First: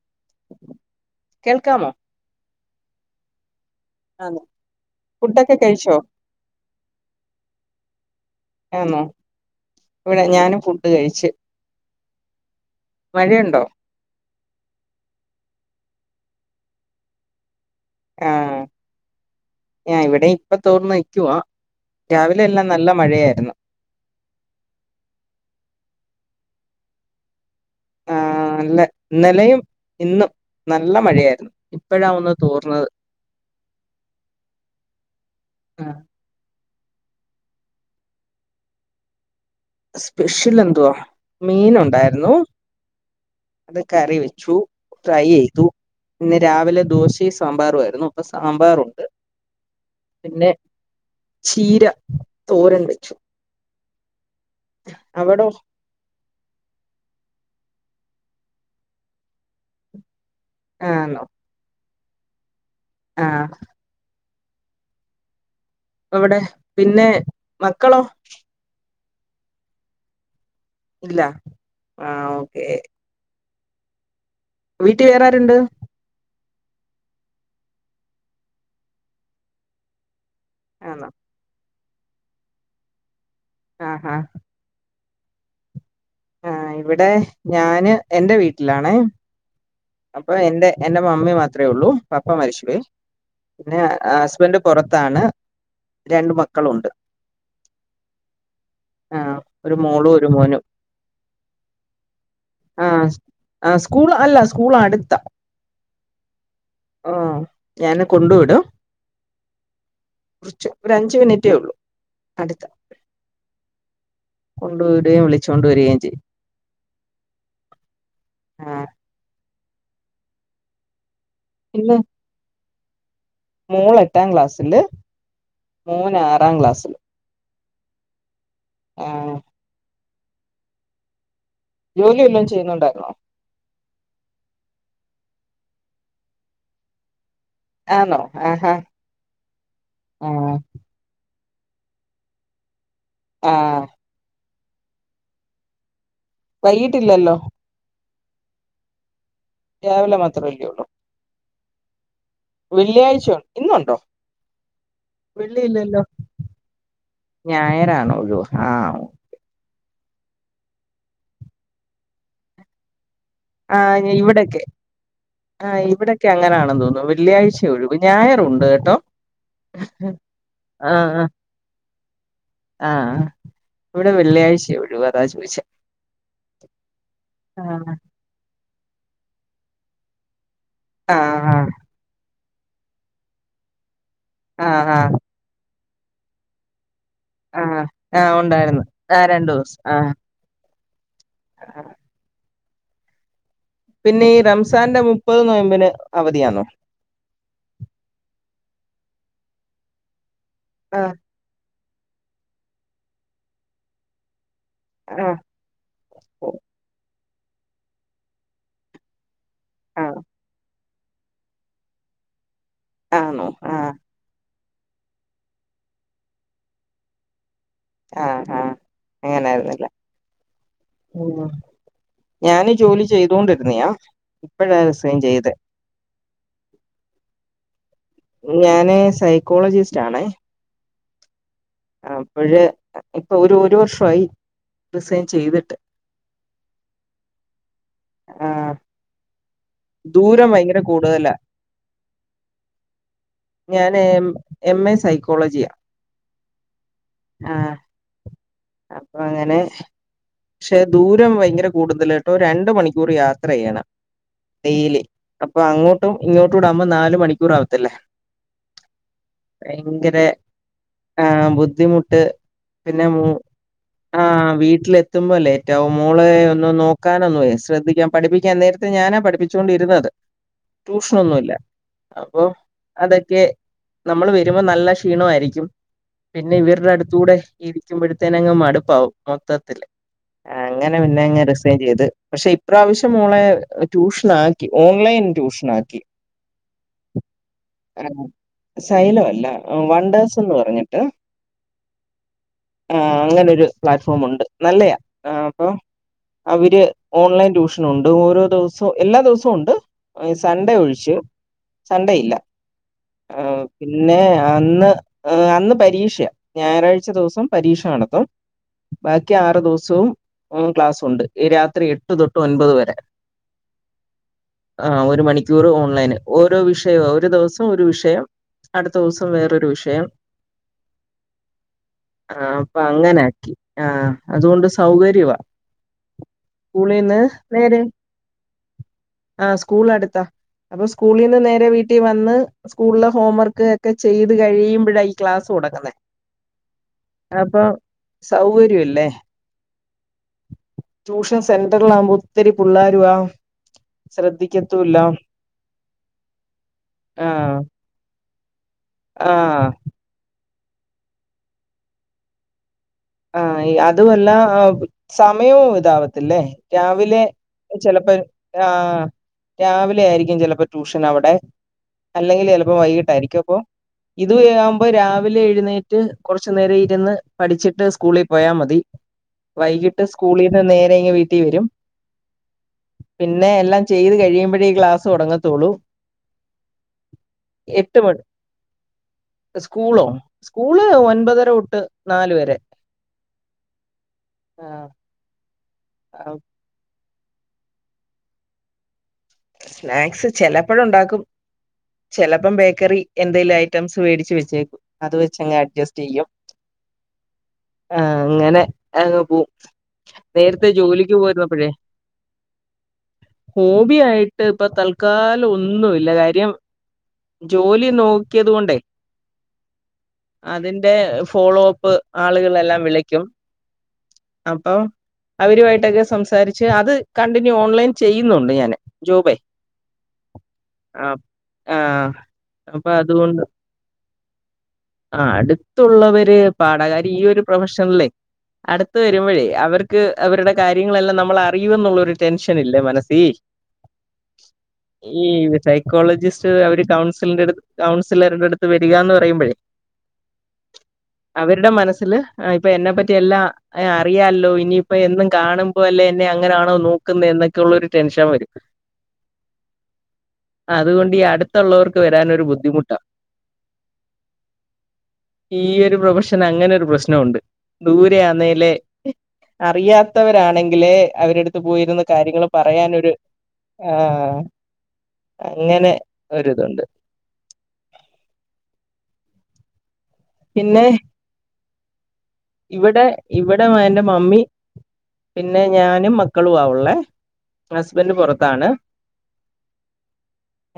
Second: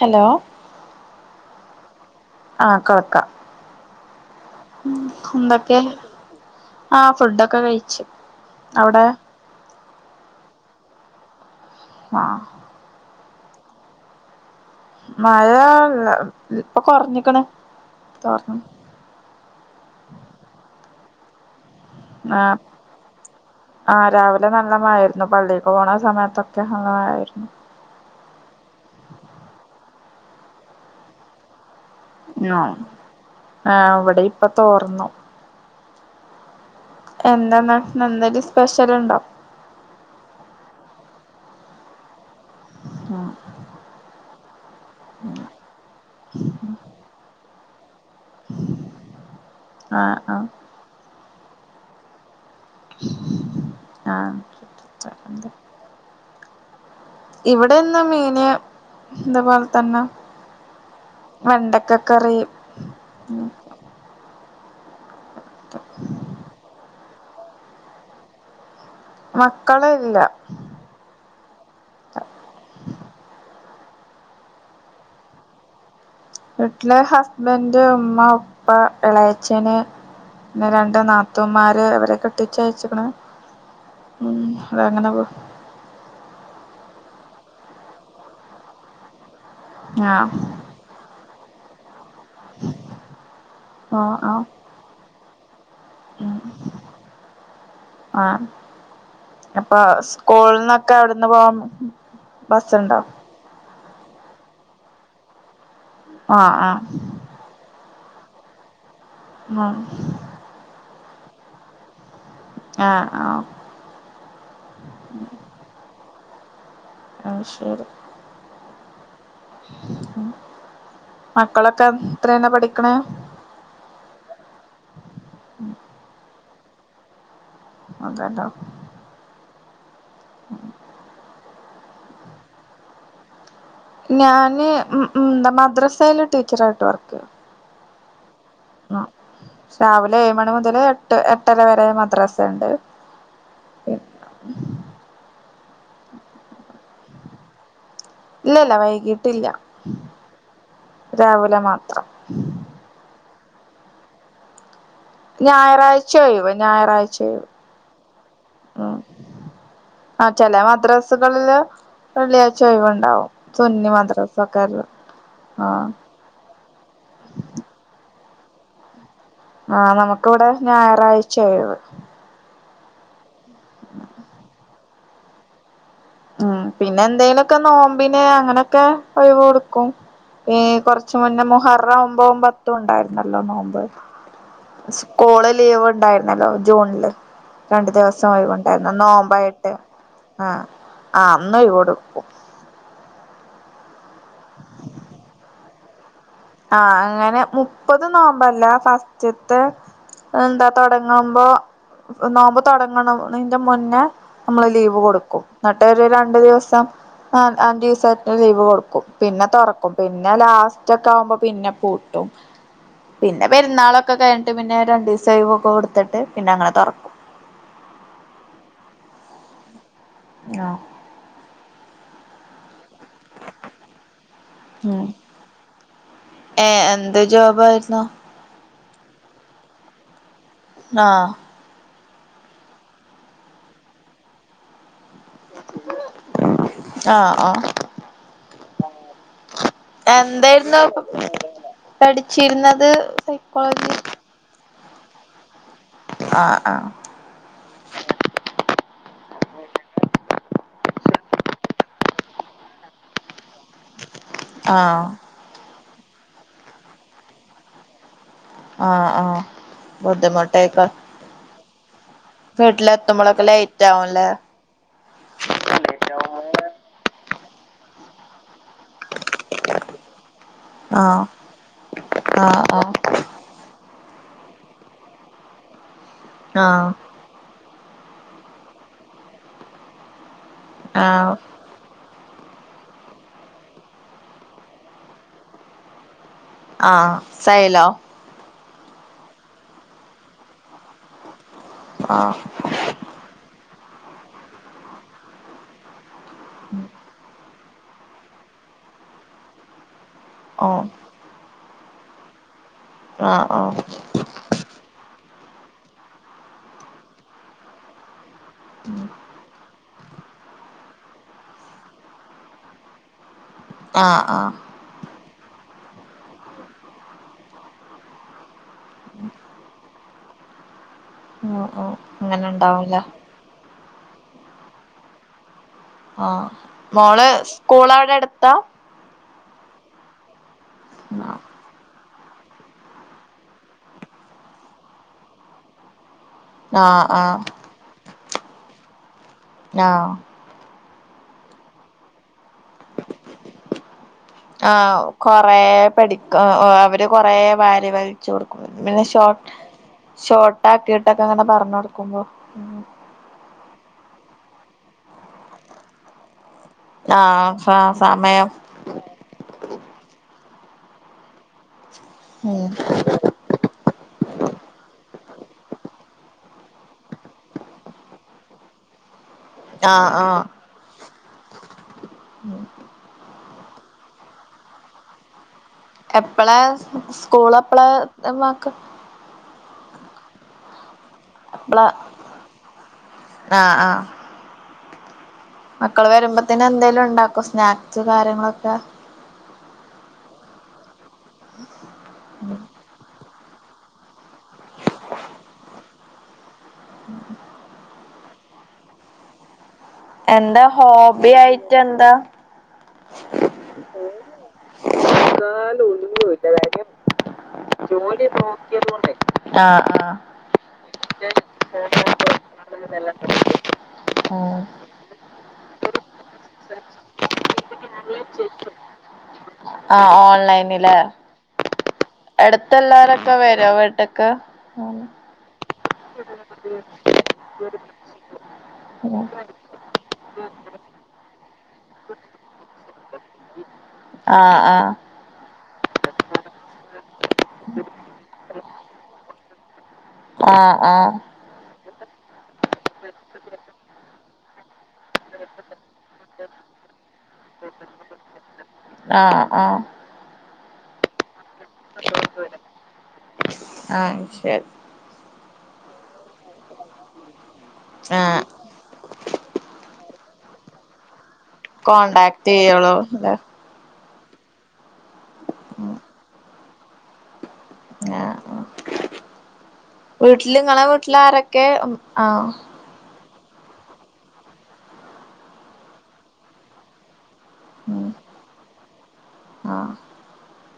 Hello... കേൾക്കാമോ? ആഹ കേക്കാം, ആന്നോ ഫുഡൊക്കെ എന്തൊക്കെ? കഴിച്ചോ ആഹ ഫുഡ് ഒക്കെ കഴിച്ചു, ആന്നോ അവിടെ? ഇവിടെ ഞാനും ഫുഡ് കഴിച്ചു. ആഹാ.. മഴയുണ്ടോ? മഴ ഇപ്പോ കുറഞ്ഞിക്കണ് തോർന്നു. ആഹ് ഇവിടെ ഇപ്പ തോർന്ന് നിക്കുവാ രാവിലെ ആഹ് എല്ലാ നല്ല മഴയായിര്ന്ന് ആഹ് രാവിലെ നല്ല മഴയായിരവന്നു പള്ളിക്ക് പോണ സമയത്തൊക്കെ നല്ല മഴയായിരുന്നു ആഹ് നല്ല ഇന്നലെയും ഇന്നും നല്ല മഴയായിരുന്നു ഇപ്പഴാ ഒന്ന് [unintelligible] തോർന്നത് ആഹ് അവിടെ ഇപ്പ തോർന്നു ഹ എന്താന്ന് ഇന്ന് എന്തെങ്കി സ്പെഷ്യൽ ഇണ്ടോ? സ്പെഷ്യലെന്തുവാ മീൻ ഉണ്ടായിര്ന്നു ആഹ് കറി വെച്ചു ഫ്രൈ ചെയ്തു ഇന്ന് രാവിലെ ദോശയും സാമ്പാറു ആയിരുന്നു പ്പൊ സാമ്പാറുണ്ട് ആഹ് ആഹ് പിന്നെ ചീര തോരൻ വെച്ചു അവിടോ [unintelligible] ഇവിടെന്ന് മീന് ഇത്പോലെത്തന്നെ ആന്നോ? വെണ്ടക്ക കറി ആഹ് അവിടെ പിന്നെ മക്കളോ? മക്കള് ഇല്ല ല്ല ആഹ് ഓക്കേ വീട്ടി വേറാര്ണ്ട്? വീട്ടില് ഹസ്ബൻഡ് ഇമ്മ ഇപ്പ എളയച്ചന് പിന്നെ രണ്ട് ആന്നോ നാത്തൂന്മാര് അവരെ കെട്ടിച്ചയച്ചിക്ക്ണ് ആഹാ ഉം അതങ്ങനെ പോ ആഹ് ഇവിടെ ഞാന് എന്റെ വീട്ടിലാണേ ആഹ് അപ്പൊ എൻറെ എന്റെ മമ്മി മാത്രേ ഒള്ളൂ പപ്പ മരിച്ചുപോയി പിന്നെ ആഹ് ആഹ് ഹസ്ബൻഡ് പൊറത്താണ് രണ്ട് ഉം മക്കളുണ്ട് ആഹ് ആഹ് ഒരു അപ്പൊ മോളും ഒരു മോനും സ്കൂളിന്നൊക്കെ അവിട്ന്ന് പോ ബസ്ണ്ടോ? ആഹ് ആഹ് സ്കൂൾ അല്ല സ്കൂൾ അടുത്ത ആഹ് ആഹ് ആഹ് ഞാന് കൊണ്ടു വിടും ആഹ് കുറച്ച് ഒരഞ്ചു മിനിറ്റേ ഒള്ളൂ അടുത് ആഹ് ആഹ് കൊണ്ട് വിടേ വിളിച്ചോണ്ട് വരികേം ചെയ്യും അത്ശരി ആഹ് മക്കളൊക്കെ എത്രേല പഠിക്ക്ണെ മോള് എട്ടാം ക്ലാസ്സില് മോൻ ആറാം ക്ലാസ്സില് [unintelligible] ആഹ് ഉം ജോലി വല്ലോം ചെയ്യുന്നുണ്ടായിരുന്നോ? ഞാന് മ് മ് ന്താ മദ്രസേല് ടീച്ചറായിട്ട് വർക്കെയ ആന്നൊ? ആഹ് രാവിലെ ഏഴുമണി ആഹ് മുതല് എട്ട് എട്ടര വരെ മദ്രസെണ്ട് ആഹ് വൈകിട്ടില്ലല്ലോ ഇല്ലല്ല വൈകിട്ടില്ല രാവിലെ മാത്രവല്ലേ ഉള്ളു രാവിലെ മാത്രം വെള്ളിയാഴ്ച്ചോ ഇന്നൊണ്ടോ ഞായറാഴ്ച്ച ഒഴിവ് ഞായറാഴ്ച്ച ഒഴിവ് ഞായറാണ് ഒഴിവ് ഉം ആഹ് ആഹ് ചെല മദ്രസകളില് വെള്ളിയാഴ്ച്ച ഒഴിവെണ്ടാവും ആഹ് ഇവിടൊക്കെ ആഹ് ഇവിടെ ക്കങ്ങനാണെന്ന് തോന്നുന്നു വെള്ളിയാഴ്ച്ചാ ഒഴിവ് ഞായറുണ്ട് കേട്ടോ ആഹ് നമു‌ക്കിവിടെ ആഹ് ആഹ് ഞായറാഴ്ച്ച ഒഴിവ് ആഹ് ഇവിടെ വെള്ളിയാഴ്ച്ചയ ഒഴിവ് അതാ ചോദിച്ചേ ഉം പിന്നെ എന്തേലൊക്കെ ആഹ് നോമ്പിന് അങ്ങനൊക്കെ ഒഴിവ് കൊടുക്കും ഈ കൊറച്ച് മുന്നേ ആഹ് മുഹറം ഒമ്പും പത്തും ഉണ്ടായിരുന്നല്ലോ നോമ്പ് ആഹ് ആഹ് സ്കൂളി ലീവ് ഉണ്ടായിരുന്നല്ലോ ജൂണില് ആഹ് രണ്ടു ദിവസം ആഹ് ഉണ്ടായിരുന്നു ഒഴിവുണ്ടായിരുന്നു ആഹ് രണ്ടു നോമ്പായിട്ട് ദിവസം ആഹ് ആഹ് ആഹ് അന്ന് ഒഴിവ് കൊടുക്കും പിന്നെ ഈ റംസാന്റെ മുപ്പത് നോമ്പിന് അവധിയാന്നോ ആഹ് അങ്ങനെ മുപ്പത് നോമ്പല്ല ഫസ്റ്റ്ത്തെ എന്താ ആഹ് തൊടങ്ങുമ്പോ നോമ്പ് തൊടങ്ങണന്റെ മുന്നേ നമ്മള് ലീവ് ആഹ് കൊടുക്കും എന്നട്ടൊരു രണ്ടു ദിവസം ആഹ് അഞ്ചു ദിവസം ലീവ് കൊടുക്കും പിന്നെ തൊറക്കും ആഹ് പിന്നെ ലാസ്റ്റൊക്കെ ആകുമ്പോ പിന്നെ പൂട്ടും പിന്നെ ആന്നോ ആഹ് പെരുന്നാളൊ ക്കെ കഴിഞ്ഞട്ട് പിന്നെ രണ്ടൂസം ഒഴിവൊക്കെ കൊടുത്തിട്ട് പിന്നങ്ങനെ തൊറക്കും ആഹ് ആഹ് അങ്ങനായിരുന്നല്ലെ ആഹ് ഉവ്വാ ഞാനി ജോലി ചെയ്തോണ്ടിരുന്നയാ ഇപ്പഴാ ഉം റിസേയ്ൻ ചെയ്തെ ഏഹ് എന്ത് ജോബായിരുന്നു ഞാന് സൈക്കോളജിസ്റ്റാണേ ആഹ് അപ്പഴ് ഇപ്പൊ ഒരു ഒരു വർഷമായി റിസൈൻ ചെയ്തട്ട് ആഹ് ആഹ് ആഹ് ദൂരം ഭയങ്കര എന്തായിരുന്നു കൂടുതലാ പഠിച്ചിരുന്നത് സൈക്കോളജി [unintelligible] എം എ സൈക്കോളജിയാ ആഹ് ആഹ് ആഹ് അപ്പൊ അങ്ങനെ പക്ഷെ ദൂരം ഭയങ്കര കൂടുതലാട്ടോ രണ്ട് മണിക്കൂറ് യാത്ര ചെയ്യണം ഡെയിലി ആഹ് അപ്പൊ അങ്ങോട്ടും ഇങ്ങോട്ടുംടാകുമ്പ നാല് മണിക്കൂറാവത്തില്ലേ ആഹ് ആഹ് ബുദ്ധിമുട്ടേക്ക ആഹ് ബുദ്ധിമുട്ട് പിന്നെ മൂ വീട്ടിലെത്തുമ്പളൊക്കെ ലേറ്റാവുംല്ലേ ആഹ് വീട്ടിലെത്തുമ്പോ ലേറ്റാവും മോളേ ഒന്ന് നോക്കാനൊന്നുവേ ശ്രദ്ധിക്കാൻ പഠിപ്പിക്കാൻ നേര ഞാനാ പഠിപ്പിച്ചോണ്ടിരുന്നത്. ആഹ് ട്യൂഷ്നൊന്നുല്ല. അപ്പൊ ആഹ് ആഹ് അതെക്കെ നമ്മള് വെര്മ്പൊ നല്ല ക്ഷീണവായിരിക്കും. പിന്നെ ആഹ് ഇവര്ടെ അട്ത്തൂടെ ഇരിക്കുമ്പഴ ത്തെനങ്ങ് മട്പ്പാവും മൊത്തത്തില്. അങ്ങനെ ആഹ് പിന്നെങ്ങ റി സേൻ ചെയ്ത് പക്ഷെ ഇപ്രാവശ്യം മോളെ ട്യൂഷനാക്കി. ഓൺലൈൻ ട്യൂഷനാക്കി. ആഹ്. സൈലോ? ആഹ്. സൈലൊ അല്ല. വൺണ്ടേഴ്സ് എന്ന് പറഞ്ഞിട്ട് ആഹ് ആഹ് അങ്ങനൊരു പ്ലാറ്റ്ഫോമൊണ്ട് നല്ലയാ. ആഹ് അപ്പൊ അവര് ഓൺലൈൻ ട്യൂഷനൊണ്ട്. ഓരോ ദൊവസവും എല്ലാ ദോസുംണ്ട് സൺഡേ ഓഹ് ഒഴിച്ച്, സൺഡേ ഇല്ല. ആഹ് പിന്നെ അന്ന് ഏഹ് അന്ന് പരീക്ഷയാ. ഞായറാഴ്ച ദിവസം പരീക്ഷ നടത്തും. ബാക്കി ആറ് ദിവസവും ഉം ക്ലാസ്സുണ്ട്. ഈ രാത്രി എട്ട് തൊട്ട് ഒൻപത് വരെ ആഹ് ആഹ് ആഹ് ഒരു മണിക്കൂറ് ഓൺലൈന്. ഓരോ വിഷയവാ ഒരു ദിവസ ഒരു വിഷയം. അട്ത്തോസം വേറൊരു വിഷയം. ആഹ് ആഹ് ആഹ് അപ്പ അങ്ങനെ ആക്കി. ആഹ് അതുകൊണ്ട് സൗകര്യവാ. ആഹ് സ്കൂളിൽ നിന്ന് മോള് നേരെ സ്ക്കൂള് അവ്ടെ ട്ത്താ ആഹ് സ്ക്കൂളട്ത്താ. അപ്പൊ സ്കൂളീന്ന് നേരെ വീട്ടിവന്ന് സ്ക്കൂൾലെ ഹോം വർക്ക് ഒക്കെ ചെയ്ത് കഴിയുമ്പഴാ ഈ ക്ലാസൊട്ങ് ന്നെ. ആഹ് ആഹ് അപ്പം സൗകര്യല്ലേ. ആഹ് ട്യൂഷൻ സെന്റർലാവ്മ്പൊ ഒത്തിരി പുള്ളേരു ആവും. ശ്രദ്ധി ആഹ് കൊറേ പഠിക്കാ ആഹ് അവര് കൊറേ ആഹ് വാരിവൽ ച്ചൊട്ക്കും. പിന്നെ ഷോട്ട് ആഹ് ഷോർട്ടാക്കിയിട്ടൊക്കെ അങ്ങനെ പർണൊട്ക്കുമ്പം ആഹ് ഈ അതുവല്ല സമയവും ഇതാവത്തില്ലേ രാവിലെ ആഹ് സ ചെലപ്പൊരു സമയം ആഹ് രാവിലെ യായിരിക്കും ചെലപ്പൊ ട്യൂഷന് അവ്ടെ. അല്ലെങ്കില് ഉം ചെലപ്പൊ വൈകിട്ടായിരിക്കും അപ്പൊ ഇത് വെവ്മ്പോ രാവിലെ എഴുന്നേറ്റ് കൊറച്ച് നേരം ഇരുന്ന് പഠിച്ചിട്ട് സ് ക്കൂളി പോയാ മതി. വൈകിട്ട് ആഹ് ആഹ് സ്ക്കൂളീന്ന് നേരെ യിങ്ങി വീട്ടി വരും. പിന്നെ എല്ലാം ചെയ്ത് കഴിയുമ്പഴേ ഈ ക്ലാസൊടങ്ങത്തൊള്ളൂ. എപ്പളാ സ്ക്കൂള് എപ്പളാ. ത്തം വാക്ക സ്ക്കൂളോ സ്ക്കൂള് ഒൻപതര ഒട്ട് എപ്പളാ നാല് വരെ. ആഹ് ആഹ് ആഹ് മക്കള വര്മ്പത്തിന് എന്തേലും ണ്ടാക്കൊ സ്നാക്സ് കാര്യങ്ങളൊക്കെ സ്നാക്സ് ചെലപ്പൊഴണ്ടാക്കും. ചെലപ്പം ബേക്കറി എന്തേലു ഐറ്റംസ് വേടിച്ച് വെച്ചേ അത് വെച്ചങ്ങ് അഡ്ജസ്റ്റൈയ്യും. ഉം ആഹ് അങ്ങനെ അങ് പോവും. എന്താ നേരത്തെ ജോലിക്ക് ഹോബി പോയിരുന്നപ്പഴെ ആയിട്ട് എന്താ ഹോബിയായിട്ട് പ്പ തൽക്കാലം ന്നാലും ഒന്നു ഇല്ല ഒന്നുല്ല കാര്യം ജോലി നോക്കിയത് കൊണ്ടേ നോക്കിയതോണ്ടെ ആഹ് ആഹ് അതിന്റെ ഫോളോപ്പ് ആള്കളെല്ലാം വിളക്കും ഉം അപ്പം അവരുവായിട്ടൊക്കെ സംസാരിച്ച് അത് കണ്ടിന്യൂ ഓൺലൈൻ ചെയ്യുന്നുണ്ട് ഞാന് ജോബൈ ആഹ് ഓൺലൈനില് ആ ആഹ് അപ്പ എടുത്തുള്ളവരൊക്കെ അത്കൊണ്ട് വരോ വീട്ട്ക്ക് ആഹ് അട്ത്തുള്ളവര് പാഠാ കാര്യം ഈ ഒരു പ്രൊഫഷൻല്ലേ അട്ത്ത് ആഹ് വരുമ്പഴേ അവർ ക്ക് അവരുടെ കാര്യങ്ങളെല്ലാം നമ്മൾ അറിയും എന്നുള്ള ഒരു ടെൻഷൻ ഇല്ലേ മനസ്സീ ആഹ് ആഹ് ഈ സൈക്കോളജിസ്റ്റ് അവര് കൗൺസിലിന്റെ അടു കൗൺസിലറിന്റെ അടുത്ത് വരിക്കാന്ന് പറയുമ്പഴേ ആഹ് ആഹ് അവര്ടെ മനസ്സില് ആ ഇപ്പ എന്നെപ്പറ്റി എല്ലാം അറിയാല്ലോ ഇനിയിപ്പ എന്നും കാണും ഇപ്പോ എല്ലേ എന്നെ അങ്ങനാണോ നോക്ക്ന്നേ എന്നൊക്കെയുള്ളരു ടെൻഷൻ വരും ആഹ് ആഹ് അത്കൊണ്ട് ഈ അട്ത്തുള്ളവർക്ക് വരാനൊരു ബുദ്ധിമുട്ടാ ആഹ് ശരി ഈ ഒരു പ്രൊഫഷൻ അങ്ങനെ ഒരു പ്രശ്നം ഉണ്ട് ദൂരെ ആഹ് ആന്നേലെ അറിയാത്തവരാണെങ്കിലേ അവരെടുത്ത് പോയിരുന്ന് കാര്യങ്ങൾ കോണ്ടാക്ട് ചെയ്യോളൂ പറയാനൊര് ല്ലേ ആഹ് അങ്ങനെ ഒര്തുണ്ട് ആഹ് വീട്ട്ല് ങ്ങളെ വീട്ട്ല് ആരൊക്കെ ഉം ആഹ് ഇവടെ ഇവടെ എന്റെ മമ്മി പിന്നെ ഞാനും മക്കളും ആ ഉള്ളേ ഉം ഹസ്ബൻഡ് പൊറത്താണ് ആഹ്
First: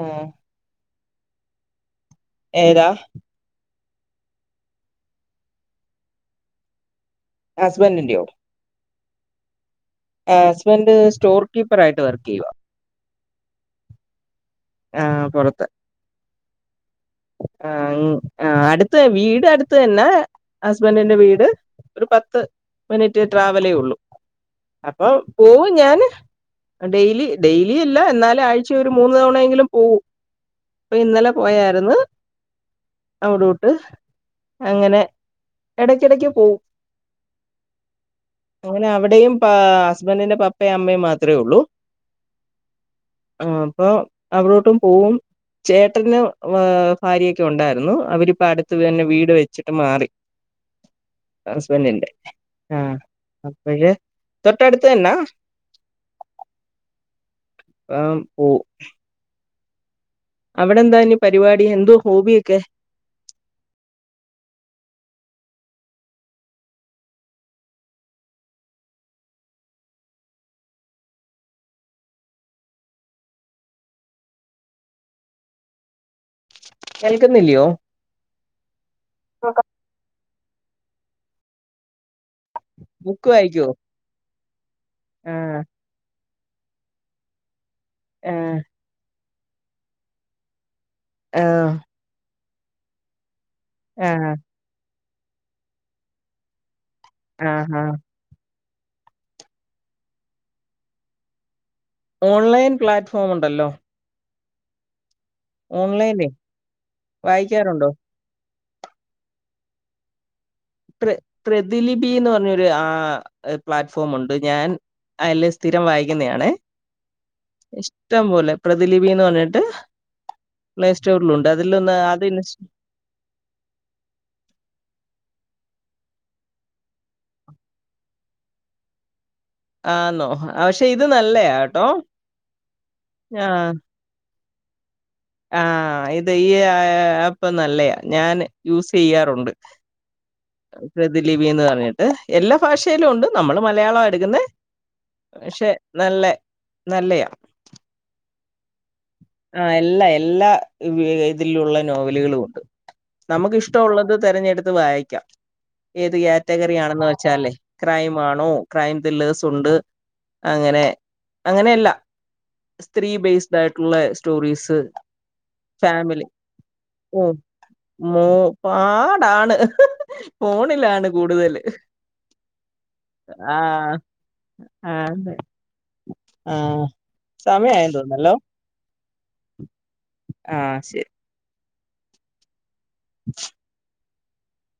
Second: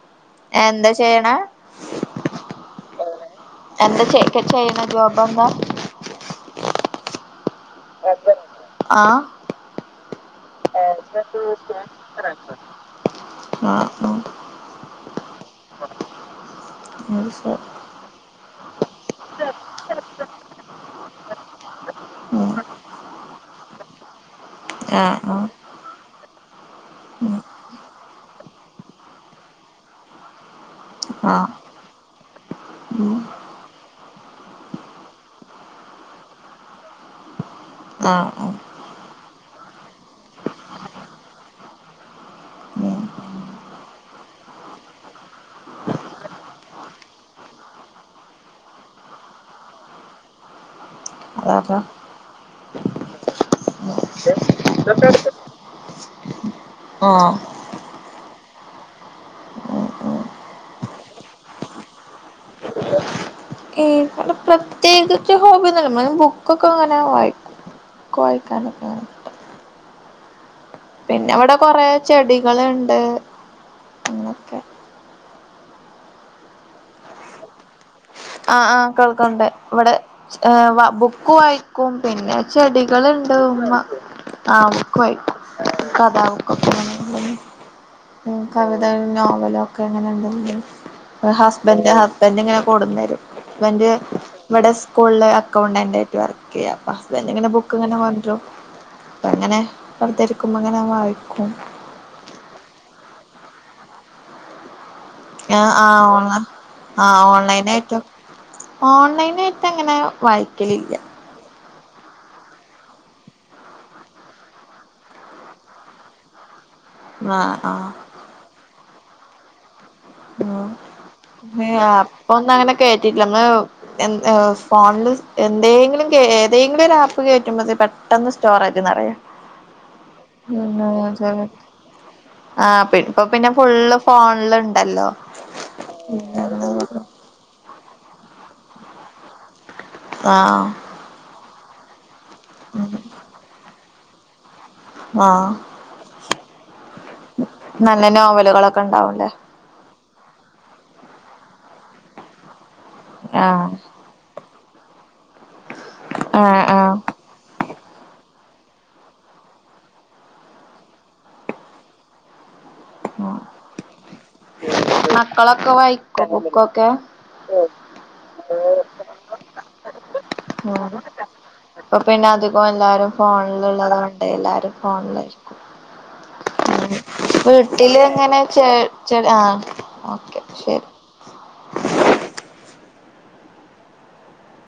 ഉം എന്താ ചെയ്യണേ ഏതാ എന്താ ച്ചെ ചെയ്യ്ണ ജോബന്താ ഹസ്ബൻഡിന്റെയോ ആഹ് ആഹ് ഏസ്ബൻഡ് അത് സ്റ്റോർ ശരി കീപ്പറായിട്ട് വർക്കി യ്യ ആഹ് പൊറത്ത് [unintelligible] ആഹ് ങ്ങ് ആഹ് അട്ത്ത് വീട് അട്ത്തന്നെ ഹസ്ബന്റിന്റെ വീട് ഒര് പത്ത് ഉം മിനിറ്റ് ട്രാവലേഒള്ളൂ അപ്പൊ ആഹ് ആഹ് പോവും ഞാന് ഡെയ്ലി ഉം ഡെയ്ലി എല്ല എന്നാല ആഴ്ച ഒരു മൂന്ന് തവണയെങ്കിലും പോവും ഇന്നലെ ആഹ് പോയാരുന്നു ഉം അവ്ടോട്ട് അങ്ങനെ എടക്കെടക്ക് പോവും ആഹ് ആഹ് അങ്ങനെ അവടെയും പ ഹസ്ബന്റിന്റെ പപ്പേ അമ്മിം മാത്രേ ഒള്ളൂ ഉം ഉം ആപ്പൊ അവ്ടോട്ടും പോവും ചേട്ടന് വാ ഫാര്യയൊക്കെ ഉണ്ടാരുന്നു അവരിപ്പോ അട്ത്ത് തന്നെ വീട് വെച്ചിട്ട് മാറി അതാ അതാ ഹസ്ബൻ്റിന്റെ ആഹ് അപ്പഴ് തൊട്ട അടുത്ത് തന്നാ ആഹ് ആം പൂ അവടെ എന്താഞി പരിവാടി എന്തോ ഹോബിയൊക്കെ ഈവടെ പ്രത്യേകിച്ച് ഹോബി ഒന്നുല്ല മ്മൾ ബുക്കൊക്ക ങ്ങനെ വായി ബുക്ക് വായിക്കാനൊക്കേണ് പിന്നെ ഇവടെ കൊറേ ചെടികൾണ്ട് എന്നൊക്കെ കേൾക്കുന്നില്ല്യാ ആഹ് ആഹ് കേൾക്കണ്ട് ഇവിടെ ബുക്ക് വായിക്കും പിന്നെ ചെടി ബുക്ക് കളുണ്ട് വായിക്കുവോ ഉമ്മ ആഹ് ബുക്ക്‌ ആ വായിക്കും കഥാബുക്ക് ആ കവിത നോവലൊക്കെ അങ്ങനെന്തെങ്കിലും ആ ഹസ്ബൻഡ് ഹസ്ബൻഡങ്ങനെ കൊടുന്നരും ബൻ്റ് ഇവിടെ സ്കൂളില് അക്കൗണ്ടന്റായിട്ട് വർക്ക് ചെയ്യാ പ്പ ഹസ്ബൻഡ് ങ്ങനെ ആ ആ ബുക്ക്ങ്ങനെ കൊണ്ടരും അപ്പങ്ങനെ വെറുതെരിക്കുമ്പോ ങ്ങനെ വായിക്കും ഓൺലൈൻ പ്ലാറ്റ്ഫോംണ്ടല്ലോ ആഹ് ആഹ് ഓൺലൈനെ ഓൺല ആ ഓൺലൈനാ വായിക്കാറുണ്ടോ? യിട്ടോ ഓൺലൈനായിട്ട്ങ്ങനെ വായിക്കലില്ല പ്ര പ്രതിലിപിന്ന് പറഞ്ഞൊരു ആ പ്ലാറ്റ്ഫോമുണ്ട് ഞാൻ അയിൽ സ്ഥിരം വായിക്കുന്നതാണ് ആഹ് ആഹ് ഇഷ്ടം പോലെ പ്രതിലിപിന്ന് പറഞ്ഞിട്ട് പ്ലേസ്റ്റോറിലുണ്ട് അതിലൊന്ന് അത് കേറ്റിട്ട ങ്ങേ ഫോണിൽ എന്തെങ്കിലും ഏതെങ്കിലും ഒരു ആപ്പ് കേറ്റുമ്പോത് പെട്ടെന്ന് സ്റ്റോറജ്ന്ന്റിയോ ആന്നോ? ആ, പക്ഷെ ന്താന്നു ഇത് വെച്ചാൽ നല്ലയാ കേട്ടോ. ആഹ് പ്പ പിന്നെ ആഹ്, ഫുള്ളും ഫോണിൽണ്ടല്ലോ ആഹ് ഇത് ഈ ആപ്പ് നല്ലേ ഞാൻ യൂസ് ചെയ്യാറുണ്ട് ആഹ് പ്രൃതിലിപിന്ന് പറഞ്ഞിട്ട് എല്ലാ ഭാഷയിലുണ്ട് നമ്മള് മലയാള ടുക്കുന്ന ആ പക്ഷെ നല്ല നല്ലയാ നല്ല നോവലുകളൊക്കെ ഉണ്ടാവുല്ലെ ആഹ് എല്ലാ എല്ലാതിലുള്ള നോവലുകളുണ്ട് ആ നമുക്ക് ഇഷ്ടമുള്ളത് തിരഞ്ഞെടുത്ത് വായിക്കാം ഏത് ആ കാറ്റഗറി ആ ആണെന്ന് വ വച്ചല്ലേ ക്രൈം ആണോ ക്രൈം ലേസുണ്ട് അങ്ങനെ അങ്ങനെയല്ല സ്ത്രീ ബേസ്ഡ് ആയിട്ടുള്ള സ് മക്കളൊക്കെ വായിക്കോ ഫാമിലി ബുക്കൊക്കെ ഉം മോ പാടാണ് ഫോണിലാണ് കൂടുതല്. അപ്പൊ പിന്നെ അധികം എല്ലാരും ഫോണിലള്ളത ആഹ് കൊണ്ട് എല്ലാരും ആഹ് ഫോണിലായിരിക്കും. സമയായെന്ന് തോന്നല്ലോ വീട്ടിലങ്ങനെ ച ശെരി ആഹ് ഓക്കെ ശരി.